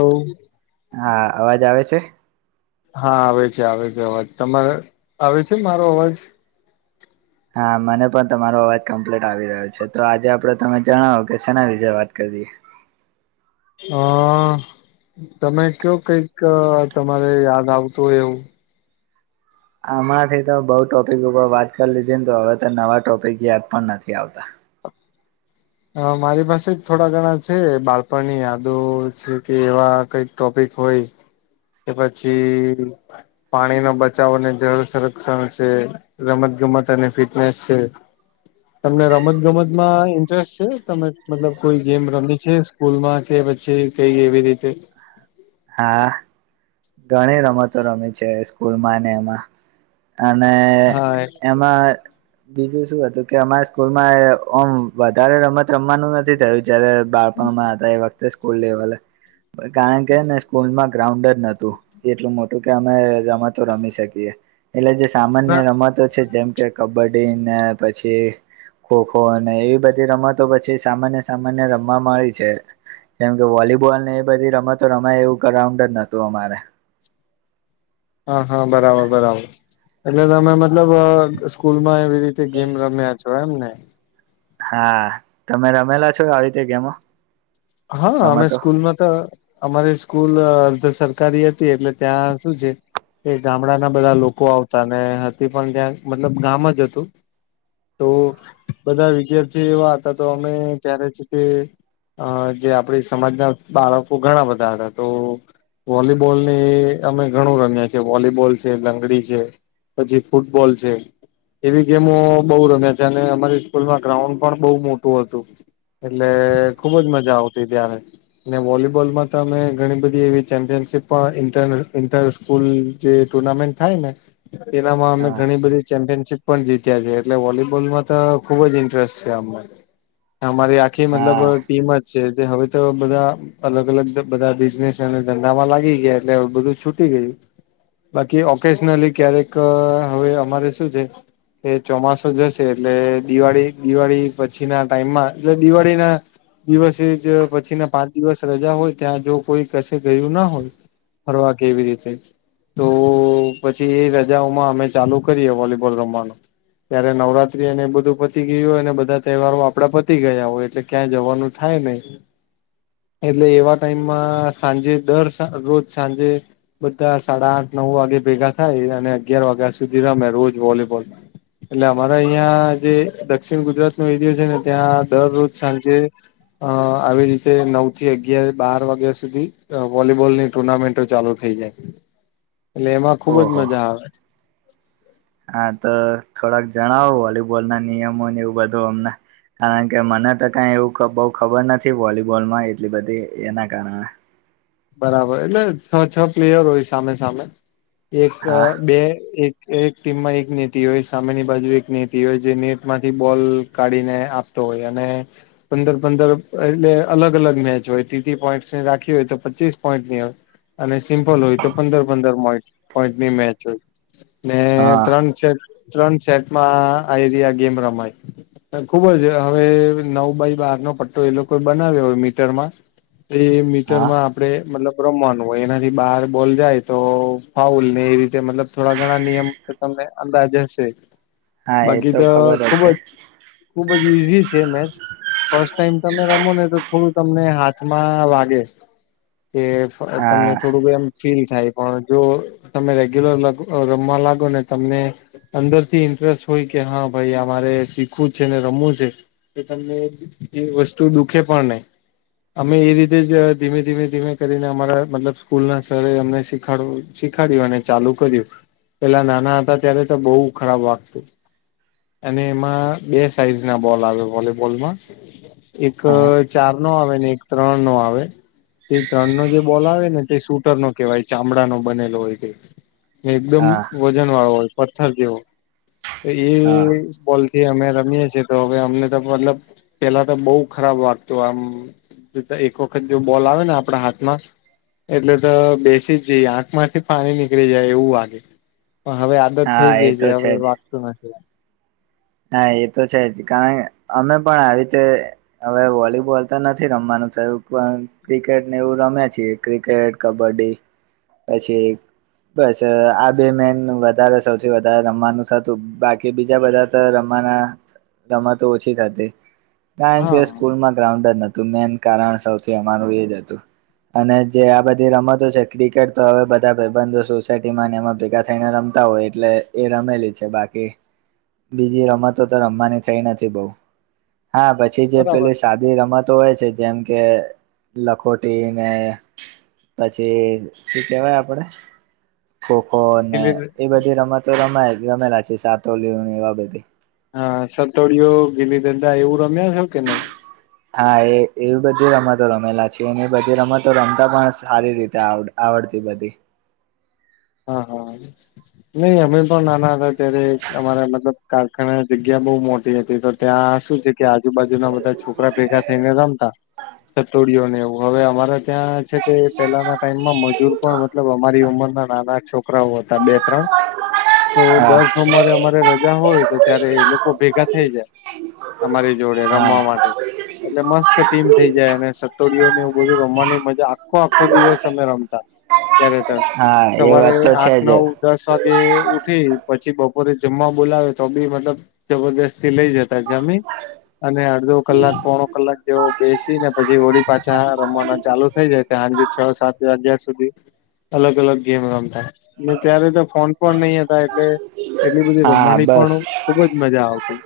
Hello હા અવાજ આવે છે? હા આવે છે આવે છે અવાજ તમારે આવે છે મારો અવાજ. હા મને પણ તમારો અવાજ કમ્પ્લીટ આવી રહ્યો છે તો આજે આપડે તમે જણાવો કે સેના વિશે વાત કરીએ. હ તમે કયો કંઈક તમારે યાદ આવતું હોય એવું. આમાંથી તો બઉ ટોપિક ઉપર વાત કરી લીધી ને તો હવે તો નવા ટોપિક યાદ પણ નથી આવતા. અ મારી પાસે થોડા ઘણા છે બાળપણની યાદો છે કે એવા કઈક ટોપિક હોય. કે પછી પાણી નો બચાવ જરૂર સંરક્ષણ વિશે રમત ગમત અને ફિટનેસ છે. તમને રમત ગમત માં ઇન્ટરેસ્ટ છે તમે મતલબ કોઈ ગેમ રમ છે. સ્કૂલ માં કે પછી કઈ એવી રીતે હા ઘણી રમતો રમે છે સ્કૂલ માં ને એમાં અને હા એમાં બીજું શું હતું કે અમારા સ્કૂલમાં ઓમ વધારે રમત રમવાનું નથી થયું જારે. બાળપણમાં હતા એ વખતે સ્કૂલ લેવલ એ કારણ કે ને સ્કૂલમાં ગ્રાઉન્ડ નટુ એટલું મોટું કે અમે રમાતો રમી શકીએ. એટલે જે સામાન્ય ના રમતો છે જેમ કે કબડ્ડી ને પછી ખો ખો અને એવી બધી રમતો પછી સામાન્ય સામાન્ય રમવા મળી છે. કેમ કે વોલીબોલ ને એ રમાય એવું ગાઉન્ડ જ નતું અમારે. હા હા બરાબર બરાબર એટલે તમે મતલબ સ્કૂલમાં એવી રીતે ગેમ રમ્યા જો એમ ને હા તમે રમેલા છો આવી જગ્યા મા. હા અમે સ્કૂલમાં તો અમારી સ્કૂલ તો સરકારી હતી એટલે ત્યાં સુું છે. એ ગામડાના બધા લોકો આવતા ને હતી પણ ત્યાં મતલબ ગામ જ હતું. તો બધા વિદ્યાર્થી એવા હતા તો અમે ત્યારે છે તે જે આપડી સમાજના ઘણા બધા હતા તો વોલીબોલ ની અમે ઘણું રમ્યા છેીએ વોલીબોલ છે લંગડી છે. પછી ફૂટબોલ છે. એવી ગેમો બઉુ રમે છે અને અમારી સ્કૂલમાં ગ્રાઉન્ડ પણ બઉુ મોટું હતું. એટલે ખુબજ મજા આવતી ત્યારે અને વોલીબોલમાં તો અમે ઘણી બધી એવી ચેમ્પિયનશીપ પણ ફૂલ જે ટુર્નામેન્ટ થાય ને એનામાં અમે હા ઘણી બધી ચેમ્પિયનશીપ પણ જીત્યા છે એટલે વોલીબોલ માં તો ખુબ જ ઇન્ટરેસ્ટ છે અ અમારી આખી મતલબ હા ટીમ જ છે તે હવે તો બધા અલગ અલગ બધા બિઝનેસ અને ધંધામાં લાગી ગયા એટલે હવે બધું છૂટી ગયું. બાકી ઓફીસનલી ક્યારેક હવે અમારે શું છે. એ ચોમાસું જશે એટલે દિવાળી દિવાળી પછી ના ટાઈમમાં એટલે દિવાળીના દિવસે જ પછીને પાંચ દિવસ રજા હોય ત્યાં જો કોઈ કસે ગયું ના હોય. ફરવા કે એવીરીતે તો પછી એ રજાઓમાં અમે ચાલુ કરીએ વોલીબોલ રમવાનું ત્યારે નવરાત્રી અને એ બધું પતી ગયું હોય અને બધા તહેવારો આપડા પતી ગયા હોય એટલે ક્યાં જવાનું થાય નહી. એટલે એવા ટાઈમમાં સાંજે દર રોજ સાંજે. બધા સાડા આઠ નવ વાગે ભેગા થાય અને અગિયાર વાગ્યા સુધી રમે રોજ વોલીબોલમાં એટલે અમારા અહિયાં જે દક્ષિણ ગુજરાત નો એરિયો છે ને ત્યાં દરરોજ સાંજે હ [unintelligible] અ આવી રીતે નવથી અગિયાર બાર વાગ્યા સુધી વોલીબોલની ટુર્નામેન્ટો ચાલુ થઈ જાય. હ એટલે એમાં ખુબ જ મજા આવે. હા તો થોડાક જણાવો વોલીબોલના નિયમો ને એવું બધું અમને. કારણ કે મને તો કઈ એવું બહુ ખબર નથી વોલિબોલમાં એટલી બધી એના કારણે. બરાબર. એટલે છ છ પ્લેયર હોય સામે સામે એક હા બે એક એક ટીમમાં એક નીતી હોય, સામેની બાજુ એક નીતી હોય જે નેટમાંથી બોલ કાઢીને આપ તો હોય અને પંદર પંદર એટલે અલગ અલગ મેચ હોય તીતી પોઈન્ટને રાખી હોય તો પચીસ પોઈન્ટની હોય. અને સિમ્પલ હોય તો પંદર પંદર પોઈ પોઈન્ટની મેચ હોય. ને હા ત્રણ સ ત્રણ સેટમાં આવી આ ગેમ રમાય. ખુબ જ હવે નવ બાય બારનો પટ્ટો એ લોકોએ બનાવ્યો હોય મીટરમાં. એ હા મીટરમાં આપ આપણે મતલબ રમવાનું હોય. એનાથી બહાર બોલ જાય તો ફાઉલ ને એ રીતે મતલબ થોડા ઘણા નિયમ તમને અંદાજ હશે. હા એ તો ખબર જ છે. ખુબ જ ઈઝી છે મેચ. ફર્સ્ટ ટાઈમ તમે રમો ને તો થોડું તમને હાથમાં વાગે. કે તમને હા થોડુંક એમ ફીલ થાય. પણ જો તમે રેગ્યુલર રમમાં લાગો ને તમને અંદરથી ઇન્ટરેસ્ટ હોય કે હા ભાઈ આ મારે શીખવું છે, ને રમવું છે. કે તમને એ વસ્તુ દુખે પણ નહી. અમે એ રીતે જ ધીમે ધીમે ધીમે કરીને અમારા મતલબ સ્કૂલના સરે અમને શીખડ શીખાડ્યું અને ચાલુ કર્યું. પેલા નાના હતા ત્યારે તો બહુ ખરાબ વાગતું. અને એમાં બે સાઈઝના બોલ આવે વોલીબોલમાં. એક ચાર નો આવે ને એક ત્રણ નો આવે. તે ત્રણ નો જે બોલ આવે ને તે શૂટર નો કેહેવાય ચામડાનો બનેલો હોય તે. ને એકદમ હા વજન વાળો હોય પથ્થર જેવો તો એ હા બોલથી અમે રમીએ છીએ તો હવે અમને તો મતલબ પેલા તો બહુ ખરાબ વાગતું આમ. એક વખત જે બોલ આવે ને આપડા હાથમાં એટલે તો બેસી જઈએ આંખમાંથી પાણી નીકળી જાય એવું વાગે. પણ હવે આદત થઈ હા એ ગઈ છે તો હવે જ વાગતું નથી. હા એ તો છે જ. કારણ અમે પણ આવી રીતે હવે વોલીબોલ તો નથી રમવાનું થયું પણ ક્રિકેટ ને એવું રમે્યા છીએ. ક્રિકેટ, કબડ્ડી પછી બસ આ બે મેન વધારે સૌથી વધારે રમવાનું હતું. બાકી બીજા બધા ત રમવાના રમતો ઓછી થતી કારણ હા કે સ્કૂલમાં ગ્રાઉન્ડ જ નતું મેન કારણ સૌથી અમારું એજ હતું. અને જે આ બધી રમતો છે. ક્રિકેટ તો હવે બધા ભાઈબંધો સોસાયટીમાં એમાં ભેગા થઈને રમતા હોય એટલે એ રમેલી છે બાકી બીજી રમતો તો રમવાની થઈ નથી બઉ. હા પછી જે બરાબર પેલી સા દી રમતો હોય છે જેમ કે લખોટી ને પછી શું કેવાય આપડે ખોખો ને ગીલી એ બધી રમતો રમેલા છે. સાતોલીયુ ને એવા બધી હા સતોડીયુ, ગીલીદંદા એવું રમ્યા છો કે નહી? હા એ એવી બધી રમતો રમેલા છે, અને એ બધી રમતો રમતા પણ સારી રીતે આવડે. આવડતી બધી હાહા નહી અમે પણ નાના હતા ત્યારે અમારા મતલબ કારખાને જગ્યા બહુ મોટી હતી તો ત્યાં શું છે કે આજુબાજુના બધા છોકરા ભેગા થઈને રમતા. સતોડીઓને એવું હવે અમારે ત્યાં છે કે પેલાના ટાઈમમાં મજૂર પણ મતલબ અમારી ઉંમરના [unintelligible] છોકરાઓ હતા બે-ત્રણ તો હા દર સોમવારે અમારે રજા હોય તો ત્યારે એ લોકો ભેગા થઈ જાય. અમારી જોડે હા રમવા માટે એટલે મસ્ત ટીમ થઈ જાય અને સતોડીયુને એવું બધું રમવાની મજા આખો આખો દિવસ અમે રમતા ત્યાં રેતા હા એ સવારે વાત તો છે આઠ જ નવ દસ વાગે ઉઠીન પછી બપોરે જમવા બોલાવે તોબી મતલબ જબરજસ્તી લઇ જતા જમીન અને અડધો કલાક પોણો કલાક જેઓ બેસી ને પછી વળી પાછાં રમવાના ચાલુ થઈ જાય ત્યાં હાંજ છ સાત વાગ્યા સુધી અલગ અલગ ગેમ રમતા ને ત્યારે તો ફોન પણ નઈ હતા એટલે એટલી બધી હા રમવાની બસ પણ ખુબ જ મજા આવતી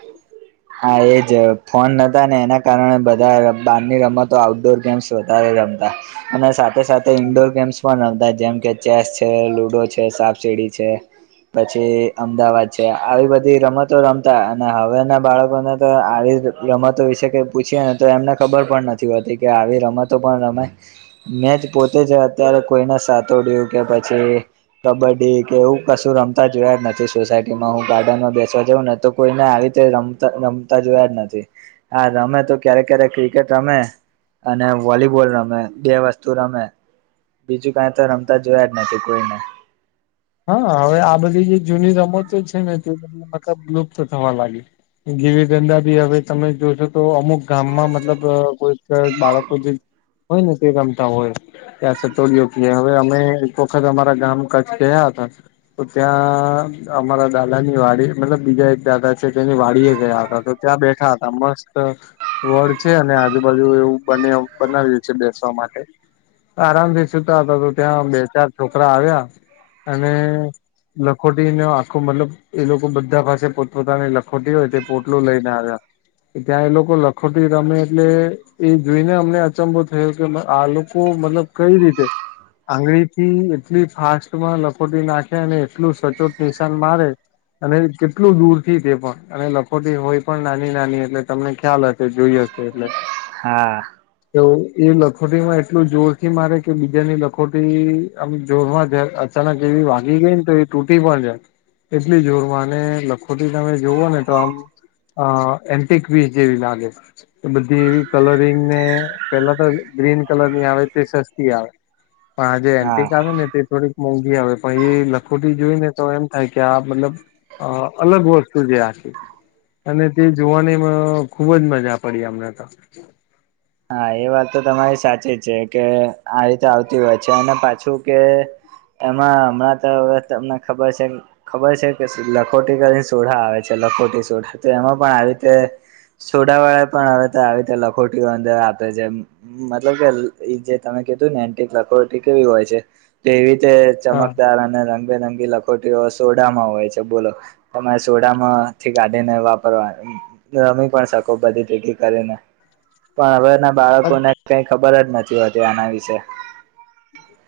હા એજ ફોન નતાને એના કારણે બધા બારની રમતો આઉટડોર ગેમ્સ વધારે રમતા અને સાથે સાથે ઇન્ડોર ગેમ્સ પણ રમતા જેમ કે ચેસ છે, લુડો છે, સાપ સીડી છે. પછી અમદાવાદ છે. આવી બધી રમતો રમતા અને હવેના બાળકો અમનેતો આવી રમતો વિશે પૂછીએ ને તો એમને ખબર પણ નથી હોતી કે આવી રમતો પણ રમાય મેજ પોતે જ અત્યારે કોઈને સાથોડ્યું કે પછી કબડ્ડી કે એવું કશું રમતા જ જોયા જ નથી સોસાયટીમાં હું ગાર્ડનમાં બેસવા જઉં ને તો કોઈને આવી રીતે રમતા રમતા જોયા જ નથી. હા રમે તો ક્યારેક ક્યારેક ક્રિકેટ રમે અને વોલીબોલ રમે બે વસ્તુ રમે બીજું કાંઇતો રમતા જોયા જ નથી કોઈને હા હવે આ બધી જે જૂની રમતો છે ને તે [unintelligible] બધી મતલબ લુપ્ત થવા લાગી ગીવી દંડા બી હવે તમે જોશોતો અમુક ગામમાં મતલબ કોઈક બાળકો જે કોઈ નથી ગમતા હોય ત્યાં સાતોલીયુ કીએ હવે અમે એક વખત અમારા ગામ કચ્છ ગયા હતા. તો ત્યાં અમારા દાદા ની વાડી મતલબ બીજા એક દાદા છે તેની વાડી એ ગયા હતા ત્યાં બેઠા હતા મસ્ત વડ છે અને આજુબાજુ એવું બના બનાવ્યું છે બેસવા માટે આરામથી સુતા હતા તો ત્યાં બે ચાર છોકરા આવ્યા અને લખોટીનો આખો મતલબ એ લોકો બધા પાસે પોતપોતાની લખોટી હોય તે પોટલો લઈને આવ્યા. ત્યાં એ લોકો લખોટી રમે એટલે એજોઈને અમને અચંભો થયો કે આ લોકો મતલબ કઈ રીતે, આંગળીથી એટલી ફાસ્ટમાં લ લખોટી નાખે અને એટલું સચોટ નિશાન મારે અને કેટલું દૂર થી તે પણ અને લખોટી હોય પણ નાની નાની એટલે તમને ખ્યાલ હશે જોઈ હશે. એટલે હા. એવુ એ લખોટીમાં એટલું જોરથી મારે કે બીજાની લખોટી આમ જોરમાં [inaudible] જ [unintelligible] જેવી વાગી ગઈને તો એ તૂટી પણ જાય એટલી જોરમાં અને લખોટી તમે જોવોને તો આમ અ એન્ટિકપીસ જેવી લાગે બધી એવી કલરિંગને પેલા તો ગ્રીન કલરની આવે તે સસ્તી આવે. પણ આજે હા એન્ટીક આવે ને તે થોડી મોંઘી આવે પણ એ લખોટી જોઈ ને તો એમ થાય કે આ મતલબ અ અલગ વસ્તુ છે આખી. અને તે જોવાની ખુબ જ મજા પડી અમને તો. હા એ વાત તો તમારી સાચી છે કે આ રીતે આવતી હોય છે અને પાછું કે એમાં હમણાં તો હવે તમને ખબર છેન ખબર છે કે લખોટી કરીને સોડા આવે છે લખોટી સોડા તો એમાં પણ આવી રીતે સોડાવાળા પણ હવે તો આવી રીતે લખોટી વાળી આપે છે મતલબ કે જે તમે કીધું ને એન્ટીક લખોટી કેવી હોય છે. તેવી રીતે હા ચમકદાર અને રંગબેરંગી લખોટીઓ સોડામાં હોય છે બોલો. તમારે સોડામાંથી કાઢીને વાપરવા રમી પણ શકો બધી ભેગી કરીને. પણ હવેના બાળકોને કંઈ ખબર જ નથી હોતી આના વિશે.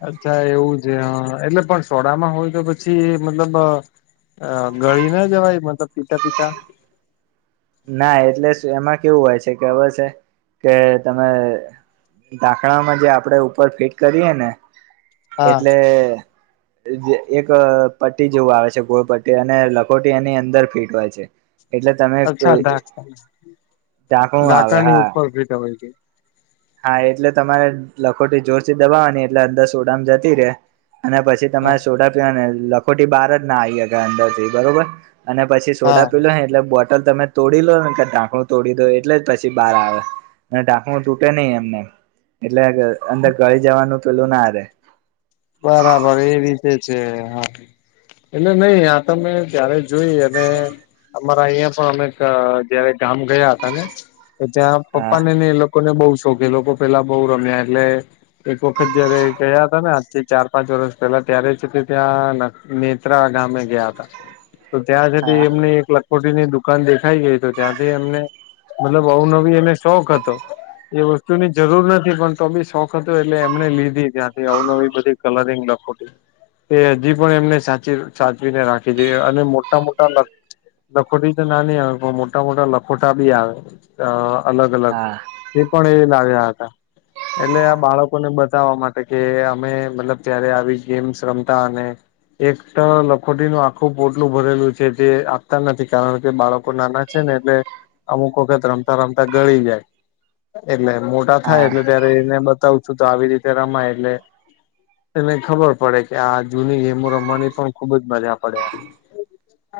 અચ્છા એવું છે હ એટલે પણ સોડામાં હોય તો પછી મતલબ ગળી ના જવાય મતલબ પીતા પીતા? ના એટલે એમાં કેવું હોય છે ખબર છે કે તમે ઢાંકણામાં જે આપડે ઉપર ફીટ કરીએ ને હા એટલે એક પટ્ટી જેવું આવે છે ગોળ પટ્ટી અને લખોટી એની અંદર ફીટ હોય છે. એટલે તમે અચ્છા, ધાક ઢાંકણું આવે ઢાકાણા ની હા ઉપર ફીટ આવે છે. હા એટલે તમારે લખોટી જોર થી દબાવોને એટલે અંદર સોડામાં જતી રે અને પછી હા તમારે સોડા પીવાની લખોટી બાર જ ના આવી અંદર થી બરોબર. અને પછી સોડા હા પીલો ને એટલે બોટ તલ તમે તોડી લો ને કે ઢાંકણું તોડી દો એટલે જ પછી બહાર આવે અને ઢાકણું ટુટ ટે નઈ એમનેમ એટલે અંદર ગળી જવાનું પેલું ના રે. બરાબર એ રીતે છે હા. એટલે નહી આ તમે ત્યારે જોઈ અને અમારા અહિંયા પણ અમે ક જયારે ગામ ગયા હતા ને તો ત્યાં હા પપ્પા ને ને એ લોકો લોકોને બહુ શોખ એ લોકો પેલા બહુ રમ્યા એટલે એક વખત જયારે ગયા હતા ને આજથી ચાર પાંચ વર્ષ પહેલા ત્યારે જ ત્યાં નેત્રા ગામે ગયા હતા. તો ત્યાં જતી હા એમની એક લખોટીની દુકાન દેખાઈ ગઈ તો ત્યાંથી એમને મતલબ અવનવી એને શોખ હતો. એ વસ્તુ ની જરૂર નથી પણ તો બી શોખ હતો એટલે એમણે લીધી ત્યાંથી અવનવી બધી. કલરિંગ લખોટી. એ હજી પણ એમને સાચવીને સાચવીને રાખી જોઈએ અને મોટા મોટા લખોટી તો નાની આવે પણ મોટા મોટા લખોટા બી આવે અલગ અલગ. હા એ પણ એ લાવ્યા હતા એટલે આ બાળકોને બતાવવા માટે કે અમે મતલબ ત્યારે આવી ગેમ્સ રમતા અને એક તો લખોટી નું આખું પોટલું ભરેલું છે જે આપતા નથી કારણ કે બાળકો નાના છેને એટલે અમુક વખત રમતા રમતા ગળી જાય એટલે મો ટા થાય હા એટલે ત્યારે એને બતાવું છું તો આવી રીતે રમાય એટલે એને ખબર પડે કે આ જૂની ગેમો રમવાની પણ ખુબ જ મજા પડેએમ.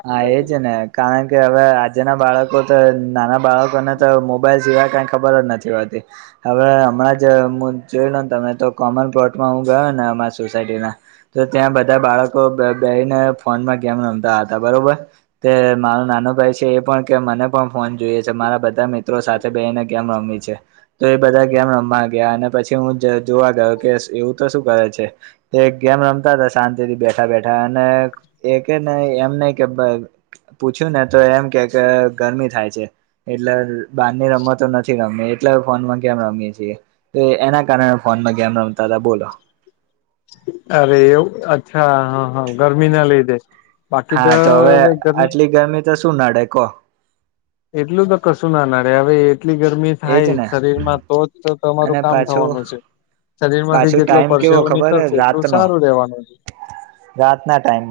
હા એજ ને કારણ કે હવે આજે ના બાળકો તો નાના બાળકોને તો મોબાઈલ સિવાય કાંઈ ખબર જ નથી હોતી. હવે હમણાં જ હું જોયુ ને તમે તો કોમન પ્લોટમાં હું ગયો ને અમારી સોસાયટી ના તો ત્યાં બધા બાળકો બધાના ફોનમાં ગેમ રમતા હતા બરોબર. તો મારો નાનું ભાઈ છે એ પણ કે મને પણ ફોન જોઈએ છે મારા બધા મિત્રો સાથે તે બેસીને ગેમ રમવી છે. તો એ બધા ગેમ રમવા ગયા અને પછી હું જોવા ગયો કે એવું તો શું કરે છે? એક ગેમ રમતા હતા શાંતિથી બેઠા બેઠા અને એ કે ને એમ એ નહી કે પૂછ્યું ને તો એમ કે કે ગરમી થાય છે. એટલે બારની રમતો નથી રમ એટલે ફોન માં કેમ રમીએ છીએ. એના કારણે ફોનમાં કેમ રમતા હતાા બોલો અરે એવું અચ્છા હા હા ગરમી ના લઈ દે હા તો હવે આટલી શું નડે કોહ એટલું તો કશું ના નાડે હવે કેટલી ગરમી એજ થાય ને શરીરમાં તો જ અને તમારું કામ પાછું થવાનું છે. શરીર માંથી પાછું જેટલો ટાઈમ પરશે એવો નીકળશે એટલું સારું રહેેવાનું છે. રાત ના ટાઈમ.